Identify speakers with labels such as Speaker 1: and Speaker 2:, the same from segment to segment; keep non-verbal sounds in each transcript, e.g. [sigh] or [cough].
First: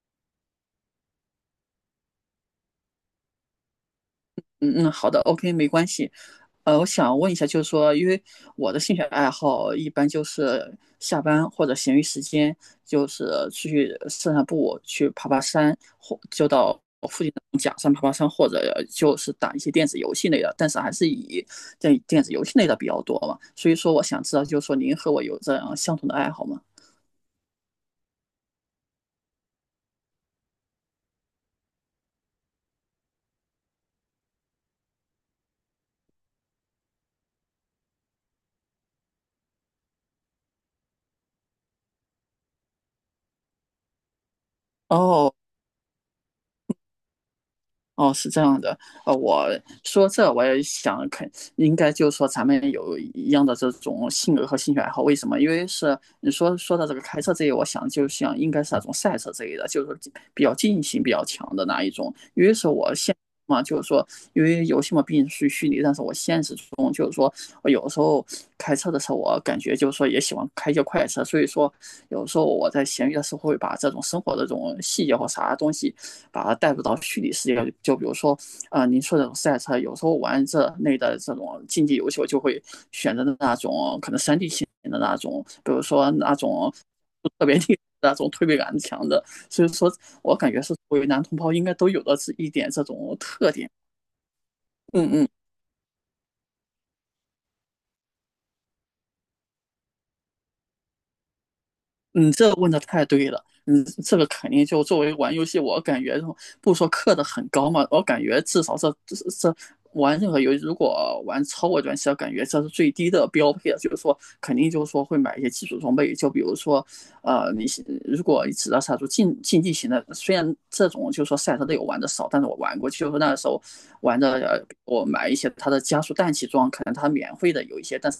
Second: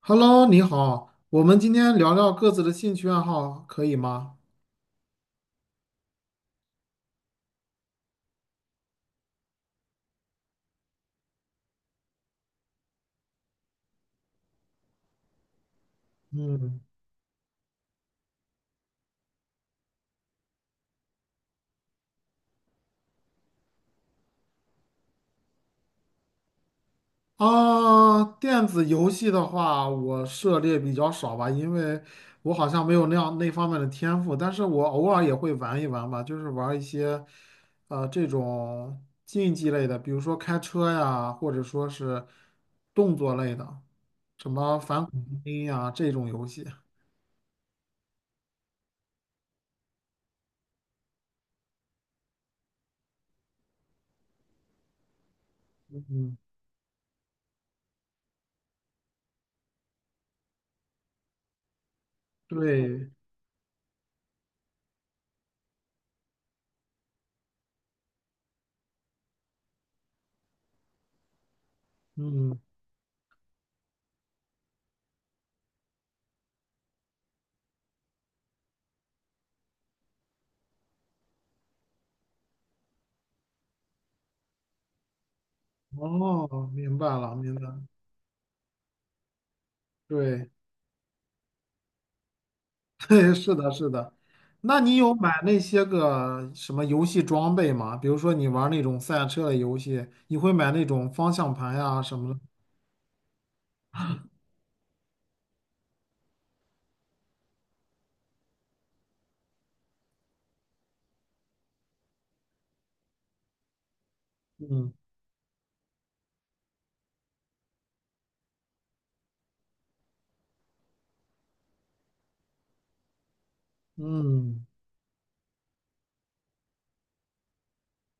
Speaker 1: Hello，你好，我们今天聊聊各自的兴趣爱好，可以吗？
Speaker 2: 嗯嗯，好的，OK，没关系。我想问一下，就是说，因为我的兴趣爱好一般就是下班或者闲余时间，就是出去散散步，去爬爬山，或就到
Speaker 1: 嗯，
Speaker 2: 附近的假山爬爬山，或者就是打一些电子游戏类的，但是还是以在电子游戏类的比较多嘛。所以说，我想知道，就是说您和我有这样相同的爱好吗？
Speaker 1: 啊，电子游戏的话，我涉猎比较少吧，因为我好像没有那样那方面的天赋，但是我偶尔也会玩一玩吧，就是玩一些，这种竞技类的，比如说开车呀，或者说是动作类的，什么反恐
Speaker 2: 哦，
Speaker 1: 精英呀这种游戏。
Speaker 2: 哦，是这样的，我说这我也想肯，应该就是说咱们有一样的这种性格和兴趣爱好，为什么？因为是你说到这个开车这一，我想就像应该是那种赛车这一的，就是说比较竞性比较强的那一种。因为是我
Speaker 1: 对，
Speaker 2: 现嘛，就是说因为游戏嘛毕竟是虚拟，但是我现实中就是说，我有时候开车的时候，我感觉就是说也喜欢开一些快车，所以说有时候
Speaker 1: 嗯，
Speaker 2: 我在闲鱼的时候会把这种生活的这种细节或啥东西。把它带入到虚拟世界。就比如说，啊、您说这种赛车，有时候玩这类的这种竞技游戏，我就会选择的那种可能3D 型的那种，比如说那
Speaker 1: 哦，
Speaker 2: 种
Speaker 1: 明白了，
Speaker 2: 特
Speaker 1: 明
Speaker 2: 别厉
Speaker 1: 白
Speaker 2: 害
Speaker 1: 了，
Speaker 2: 那种推背感强的。所以说我
Speaker 1: 对。
Speaker 2: 感觉是作为男同胞应该都有的是一点这
Speaker 1: [laughs]
Speaker 2: 种
Speaker 1: 对，
Speaker 2: 特
Speaker 1: 是
Speaker 2: 点。
Speaker 1: 的，是的。那你
Speaker 2: 嗯
Speaker 1: 有
Speaker 2: 嗯
Speaker 1: 买那些个什么游戏装备吗？比如说你玩那种赛车的游戏，你会买那种方向盘呀、什
Speaker 2: 你
Speaker 1: 么的。
Speaker 2: 这问的太对了，这个肯定就作为玩游戏，我感觉不说氪的很高嘛，我感觉至少这玩任何游戏，如果玩超过段期，感觉这是最低的标配了。就是说，肯定就是
Speaker 1: 嗯
Speaker 2: 说会买一些基础装备，就比如说，你如果只要杀出竞技型的，虽然这种就是说赛车类我玩的少，但是我玩过，就是那个时候玩的，
Speaker 1: 嗯，
Speaker 2: 我买一些它的加速氮气装，可能它免费的有一些，但是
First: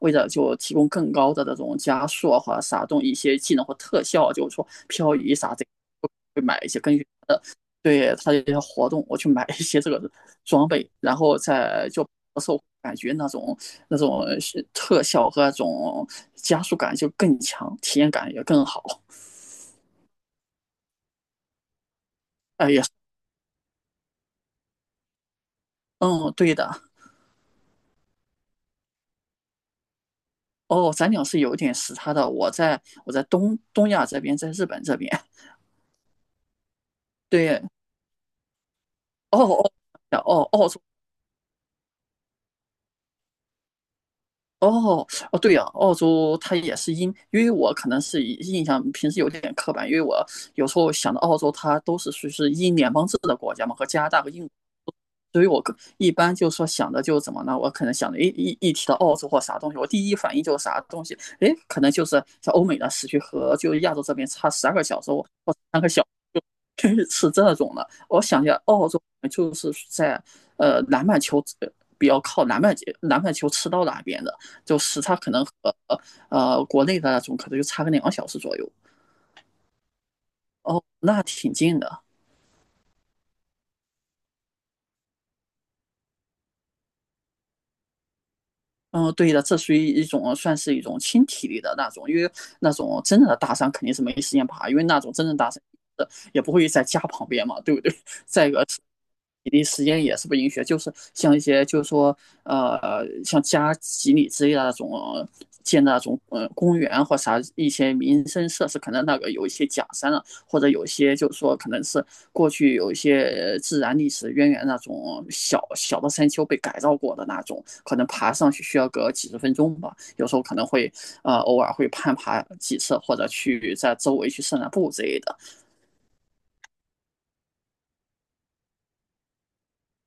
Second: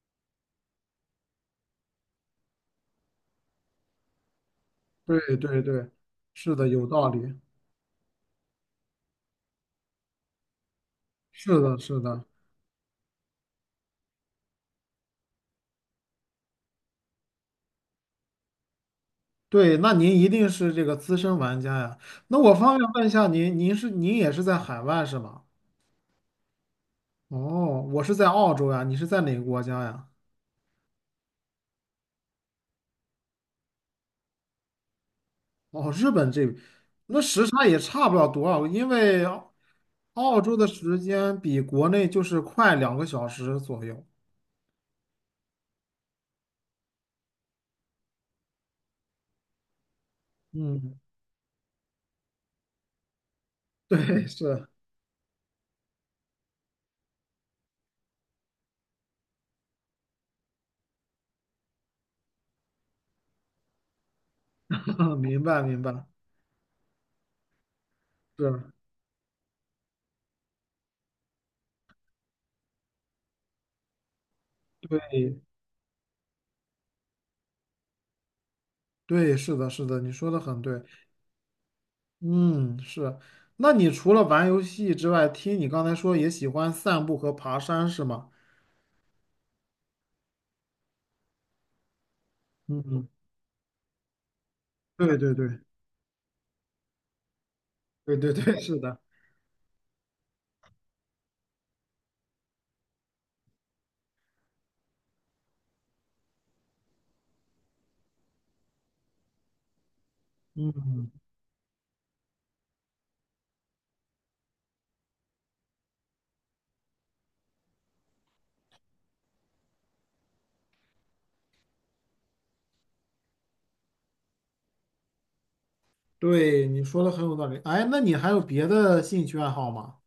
Speaker 2: 为了就提供更高的这种加速啊，或者撒动一些技能或特效啊，就是说漂移
Speaker 1: 对
Speaker 2: 啥
Speaker 1: 对
Speaker 2: 这
Speaker 1: 对，
Speaker 2: 个会
Speaker 1: 是
Speaker 2: 买
Speaker 1: 的，
Speaker 2: 一些
Speaker 1: 有
Speaker 2: 根据
Speaker 1: 道理。
Speaker 2: 它的对它的一些活动，我去买一些这个装备，然后
Speaker 1: 是的，
Speaker 2: 再
Speaker 1: 是
Speaker 2: 就
Speaker 1: 的，
Speaker 2: 受感觉那种特效和那种加速感就更强，体验感也更好。
Speaker 1: 对。那您一定是这个资深玩家呀。那我方便问一下您，您是您也是在海外是吗？
Speaker 2: 嗯，对的。
Speaker 1: 哦，我是在澳洲呀，你是在哪个国家呀？
Speaker 2: 哦，咱俩是有点时差的。我在东亚这边，在日本这边。
Speaker 1: 哦，日本这，那时
Speaker 2: 对，
Speaker 1: 差也差不了多少，因为
Speaker 2: 哦哦哦
Speaker 1: 澳
Speaker 2: 哦，
Speaker 1: 洲的
Speaker 2: 哦哦
Speaker 1: 时间比国内就是快两个小时左右。
Speaker 2: 哦哦，对呀、澳洲它也是因为我可能是印象平时有点刻板，因为我有时候
Speaker 1: 嗯，
Speaker 2: 想到澳洲，它都是属于是英联邦制的国家嘛，和加拿大
Speaker 1: 对，
Speaker 2: 和英国
Speaker 1: 是，
Speaker 2: 所以我更一般就说想的就怎么呢？我可能想的，诶，一提到澳洲或啥东西，我第一反应就是啥东西，诶，可能就是像欧美的时区和就亚洲这边差12个小时
Speaker 1: [laughs]
Speaker 2: 或
Speaker 1: 明白明
Speaker 2: 三个小
Speaker 1: 白，
Speaker 2: 时确实是这种的。我想一下，
Speaker 1: 是，
Speaker 2: 澳洲就是在南半球比较靠南半球赤道那边的，就时差
Speaker 1: 对
Speaker 2: 可能和国内的那种可能就差个2个小时左右。
Speaker 1: 对，是的，是的，你说的很对。
Speaker 2: 哦，那挺近的。
Speaker 1: 嗯，是。那你除了玩游戏之外，听你刚才说也喜欢散步和爬山是吗？
Speaker 2: 嗯，对的，这属于一种算是一种轻体力的那种，因为那种
Speaker 1: 嗯，
Speaker 2: 真正的大山肯定是没时间爬，因为那种
Speaker 1: 对
Speaker 2: 真
Speaker 1: 对
Speaker 2: 正大
Speaker 1: 对
Speaker 2: 山也不会在家旁边嘛，对不对？[laughs] 在
Speaker 1: 对，是的。
Speaker 2: 比例实验也是不允许就是像一些就是说像加几里之类的那种建的那种公园或啥一些民生设施，可能那个有一些假山了，啊或者有
Speaker 1: 嗯，
Speaker 2: 些就是说可能是过去有一些自然历史渊源那种小小的山丘被改造过的那种，可能爬上去需要个几十分钟吧，有时候可能会偶尔会攀爬几次，或者去在周围去散散步之类的。
Speaker 1: 对，你说的很有道理。哎，那你还有别的兴趣爱好吗？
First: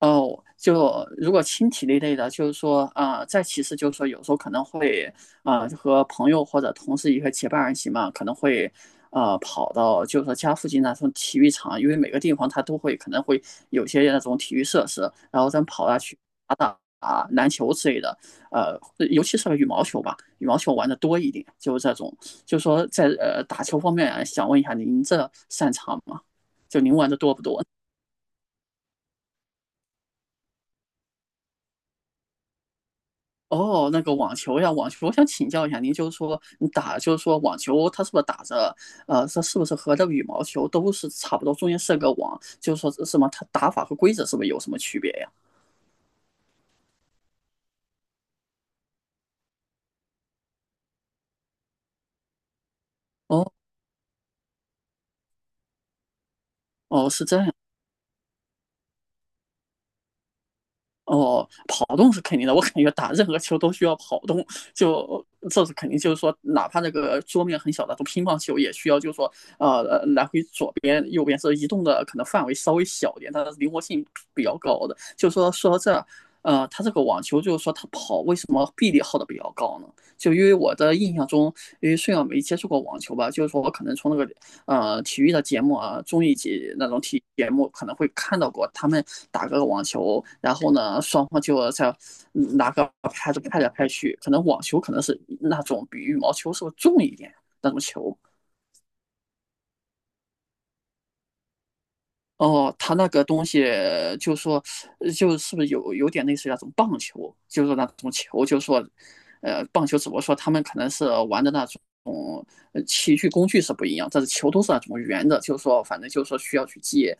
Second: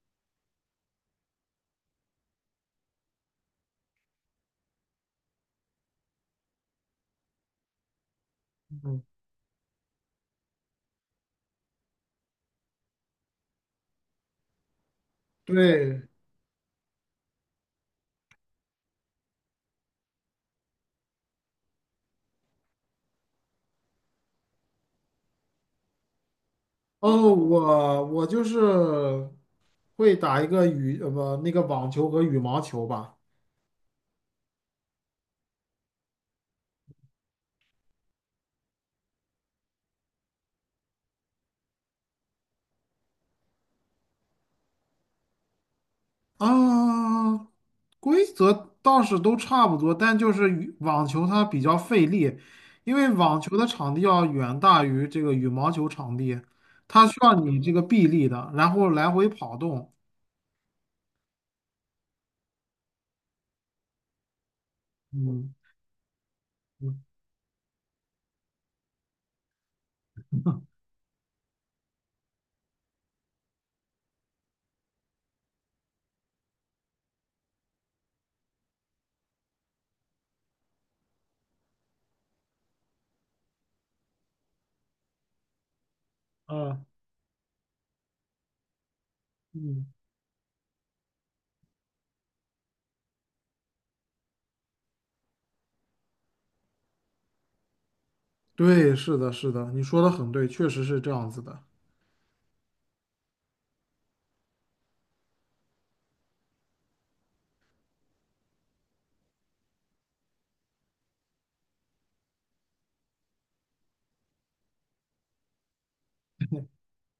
Speaker 2: 哦，就如果轻体力类的，就是说，啊，再其次就是说，有时候可能会，啊，就和朋友或者同事一个结伴而行嘛，可能会，
Speaker 1: 嗯，
Speaker 2: 跑到就是说家附近那种体育场，因为每个地方它都会可能会有些那种体育设施，然后咱们跑下
Speaker 1: 对。
Speaker 2: 去打打啊篮球之类的，呃，尤其是羽毛球吧，羽毛球玩的多一点，就是这种，就是说在打球方面啊，想问一下您这擅长吗？就您玩的多
Speaker 1: 哦，
Speaker 2: 不多？
Speaker 1: 我就是会打一个羽，呃，不，那个网球和羽毛球吧。
Speaker 2: 哦，那个网球呀，网球，我想请教一下您，就是说你打，就是说网球，它是不是打着，它是不是和这个羽毛球都是差不多，中间设个网，就是说什么，它打法和规则是不是有什么区别呀？
Speaker 1: 啊，规则倒是都差不多，但就是羽网球它比较费力，因为网
Speaker 2: 哦
Speaker 1: 球的场地要远大于这个羽毛球场地，它
Speaker 2: 哦，
Speaker 1: 需
Speaker 2: 是
Speaker 1: 要
Speaker 2: 这样
Speaker 1: 你这个臂力的，然后来回跑动。
Speaker 2: 哦，跑动是肯定的，我感觉打任何球都需要跑动，就
Speaker 1: 嗯
Speaker 2: 这是肯定，就是说，哪怕那
Speaker 1: 嗯
Speaker 2: 个桌面很小的，都乒乓球也需要，就是说，呃，来回左边、右边是移动的，可能范围稍微小一点，但是灵活性比较高的。就是说，说到这他这个网球就是说他跑为什么臂力耗的比较高呢？就因为我的印象中，因为虽然没接触过网球吧，就是说我可能从那个体育的节目啊，综艺节
Speaker 1: 嗯
Speaker 2: 那种体育节目可能会看到过，他们打个网
Speaker 1: 嗯，
Speaker 2: 球，然后呢双方就在拿个拍子拍来拍去，可能网球可能是那种比羽毛球是不是重一点那种球。
Speaker 1: 对，是的，是的，你说的很对，确实是这样子的。
Speaker 2: 哦，他那个东西就说，就是不是有点类似于那种棒球，就是那种球，就是说，棒球只不过说他们可能是玩的那种。器具工具是不一样，但是球都是那种圆的，就是说，反正就是说需要去借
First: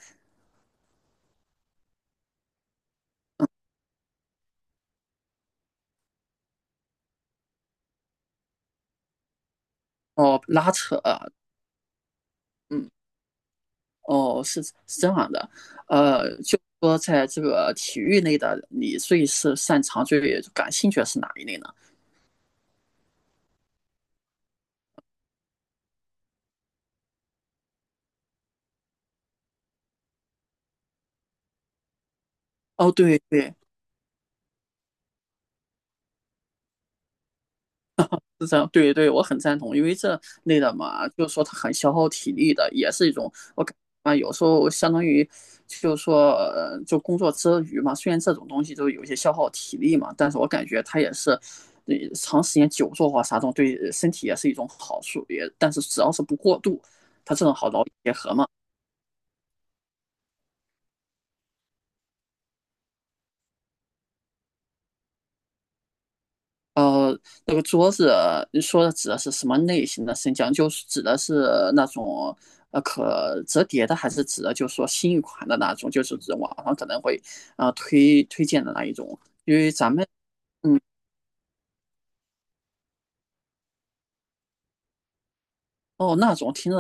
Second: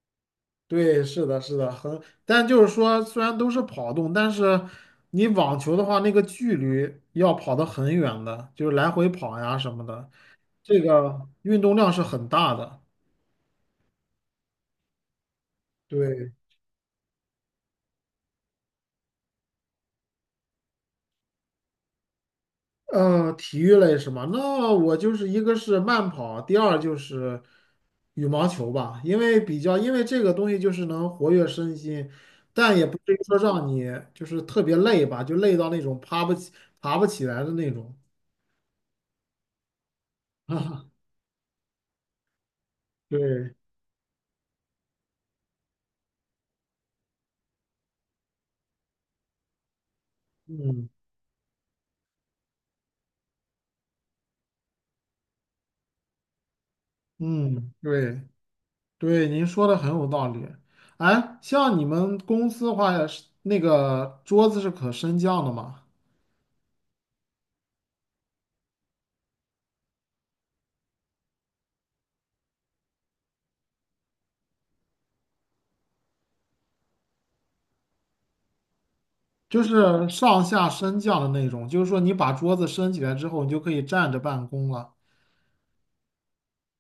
Speaker 1: 对，是的，是的，很，但就是说，虽然都是跑动，但是你网球的话，那个距离要跑得很远的，就是来回跑呀什么的，
Speaker 2: 哦，拉
Speaker 1: 这
Speaker 2: 扯，
Speaker 1: 个运动量是很大的。
Speaker 2: 嗯，哦，是这样的，
Speaker 1: 对，
Speaker 2: 就说在这个体育类的，你最是擅长、最感兴趣的是哪一类呢？
Speaker 1: 体育类是吗？那我就是一个是慢跑，第二就是羽毛球吧，因为比较，因为这个东西就是能活跃身心，但也
Speaker 2: 哦，
Speaker 1: 不至于
Speaker 2: 对
Speaker 1: 说
Speaker 2: 对，
Speaker 1: 让你就是特别累吧，就累到那种爬不起来的那种。
Speaker 2: 是这样，对对，我很赞同，因为这类的
Speaker 1: [laughs]
Speaker 2: 嘛，就是说它很消耗体力的，也是一种
Speaker 1: 对，
Speaker 2: 我感啊，有时候相当于就是说，就工作之余嘛，虽然这种东西都有一些消耗体力嘛，但是我感觉
Speaker 1: 嗯。
Speaker 2: 它也是，长时间久坐或啥这种对身体也是一种好处，也但是只要是不过度，它这种好
Speaker 1: 嗯，
Speaker 2: 劳逸结
Speaker 1: 对
Speaker 2: 合嘛。
Speaker 1: 对，您说的很有道理。哎，像你们公司的话，是那个桌子是可升降的吗？
Speaker 2: 呃，那个桌子，你说的指的是什么类型的升降？就是指的是那种可折叠的，还是指的就是说新一款的那种？就是指网上可能会啊、推荐的那一种？因
Speaker 1: 就
Speaker 2: 为咱们
Speaker 1: 是上下
Speaker 2: 嗯
Speaker 1: 升降的那种，就是说你把桌子升起来之后，你就可以站着办公了。
Speaker 2: 哦，那种听着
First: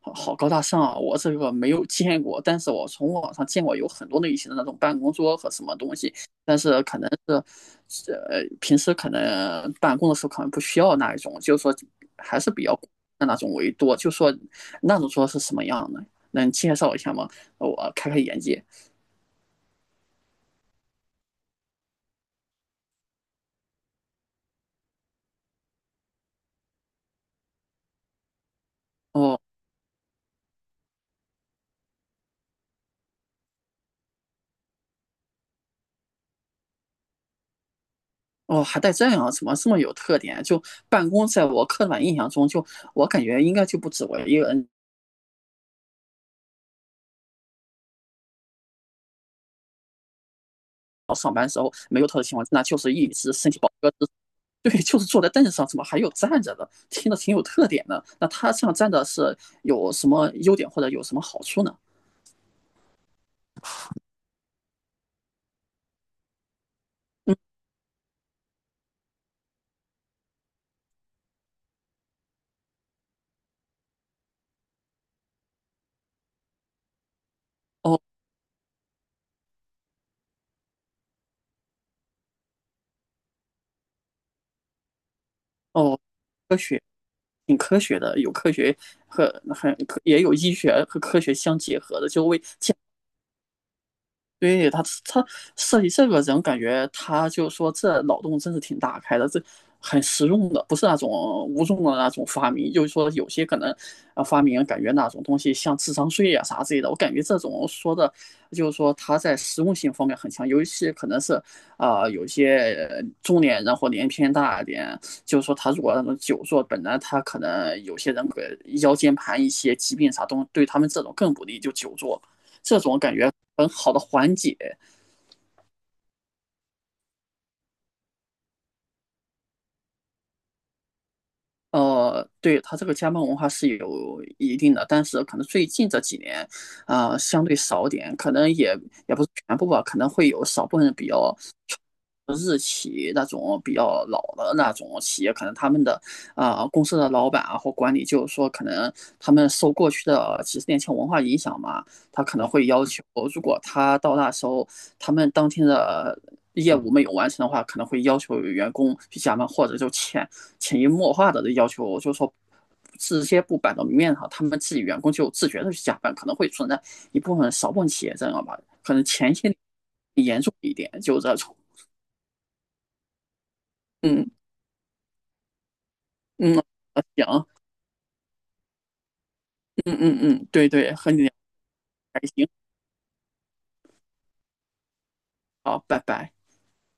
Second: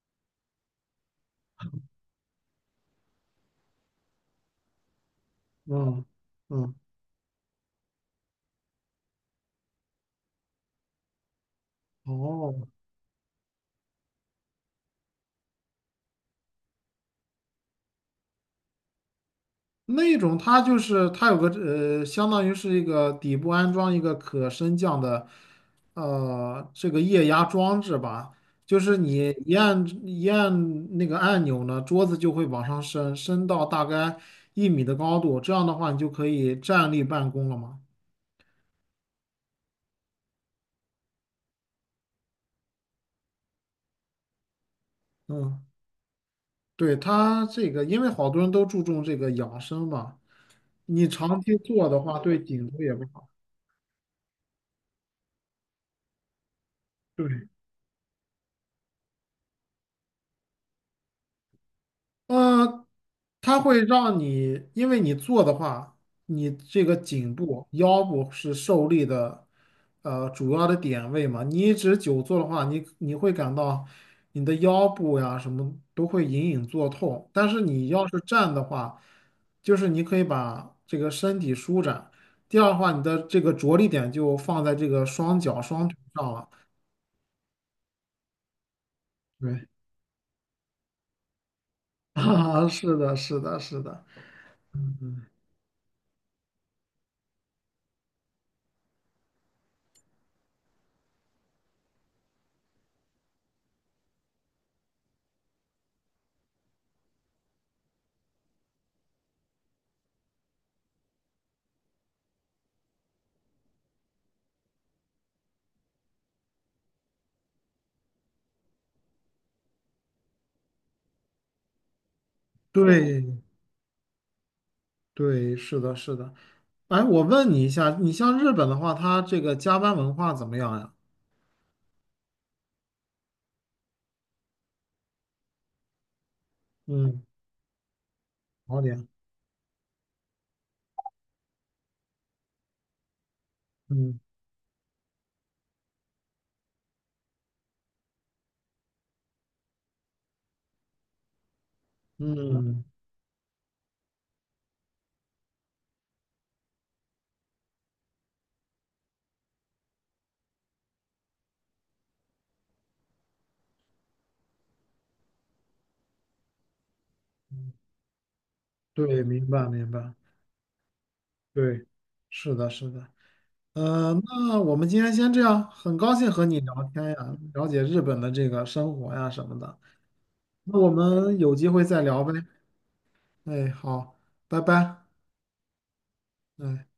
Speaker 2: 好好高大上啊，我这个没有见过，但是我从网上见过有很多类型的那种办公桌和什么东
Speaker 1: 嗯
Speaker 2: 西，但
Speaker 1: 嗯，
Speaker 2: 是可能是，平时可能办公的时候可能不需要那一种，就是说还是
Speaker 1: 哦，
Speaker 2: 比较的那种为多，就说那种桌是什么样的，能介绍一下吗？我开开眼界。
Speaker 1: 那种它就是它有个相当于是一个底部安装一个可升降的这个液压装置吧，就是你
Speaker 2: 哦
Speaker 1: 一按一按那个按钮呢，桌子就会往上升，升到大概一米的高度，这样的话你就可以站立办公了嘛。
Speaker 2: 哦，还带这样啊，怎么这么有特点啊？就办公，在我刻板印象中，就我感觉应该就不止我一个人
Speaker 1: 嗯，对，它这个因为好多人都注重这个养生嘛，你
Speaker 2: 上
Speaker 1: 长
Speaker 2: 班
Speaker 1: 期
Speaker 2: 时候
Speaker 1: 坐的
Speaker 2: 没有
Speaker 1: 话
Speaker 2: 特殊情
Speaker 1: 对
Speaker 2: 况，那
Speaker 1: 颈
Speaker 2: 就
Speaker 1: 椎
Speaker 2: 是
Speaker 1: 也不
Speaker 2: 一
Speaker 1: 好。
Speaker 2: 直身体保个子 [laughs] 对，就是坐在凳子上，怎么还有站着的？听着挺有
Speaker 1: 对。
Speaker 2: 特点的。那他这样站着是有什么优点或者有什么好处呢？
Speaker 1: 呃，它会让你，因为你坐的话，你这个颈
Speaker 2: 嗯，
Speaker 1: 部、腰部是受力的，呃，主要的点位嘛。你一直久坐的话，你会感到你的腰部呀什么都会隐隐作痛。但是你
Speaker 2: 哦
Speaker 1: 要是站的话，就是你可以把这个身体舒展。第二的话，你的这个着力点就放在这个双脚、双腿
Speaker 2: 哦，
Speaker 1: 上了。
Speaker 2: 科学挺科学的，有科学和
Speaker 1: 对，
Speaker 2: 很也有医学和科学相结合的，
Speaker 1: [laughs]
Speaker 2: 就为
Speaker 1: 啊，是的，是的，是的，
Speaker 2: 对他设计这个人，感觉他就说这脑洞真是挺大开的，这很实用的，不是那种无用的那种发明。就是说，有些可能啊发明感觉那种东西像智商税啊啥之类的，我感觉这种说的，就是说他在实用性方面很强，尤其是可能是啊、有些中年人或年纪偏大一点，就是说他如果那种久坐，本来他可能有些人个腰间盘一些疾病啥东西，对他们这种更不利，就久坐。这种感
Speaker 1: 对，
Speaker 2: 觉很好的缓解。
Speaker 1: 对，是的，是的。哎，我问你一下，你像日本的话，它这个加班文化怎么样呀？
Speaker 2: 对，它这个加班文化是有一定的，但是可能最近这几年，啊、
Speaker 1: 嗯，
Speaker 2: 相对少点，可能也
Speaker 1: 好点。
Speaker 2: 也不是全部吧，可能会有少部分比较日企那种比较
Speaker 1: 嗯
Speaker 2: 老的那种企业，可能他们的啊、公司的老板啊或管理，就是说可能他们受过去的几十年前文化影响嘛，他可能会
Speaker 1: 嗯，
Speaker 2: 要求，如果他到那时候他们当天的业务没有完成的话，可能会要求员工去加班，或者就遣潜移默化的要求，就是说这些不摆到明面上，他们自己员工就自觉的去加班，可能会存在一部分少部分企业这样吧，可能
Speaker 1: 对，
Speaker 2: 前
Speaker 1: 明
Speaker 2: 些
Speaker 1: 白明白。
Speaker 2: 严重一点，就这种，
Speaker 1: 对，是的，是的。
Speaker 2: 嗯
Speaker 1: 那我们今天先这样，很高兴和
Speaker 2: 嗯，
Speaker 1: 你聊天呀，
Speaker 2: 行，
Speaker 1: 了解日本的这个生活呀什么的。
Speaker 2: 嗯嗯嗯，对
Speaker 1: 那我
Speaker 2: 对，和你聊
Speaker 1: 们有机会再
Speaker 2: 还
Speaker 1: 聊呗。
Speaker 2: 行，
Speaker 1: 哎，好，拜拜。
Speaker 2: 好，拜拜。
Speaker 1: 哎。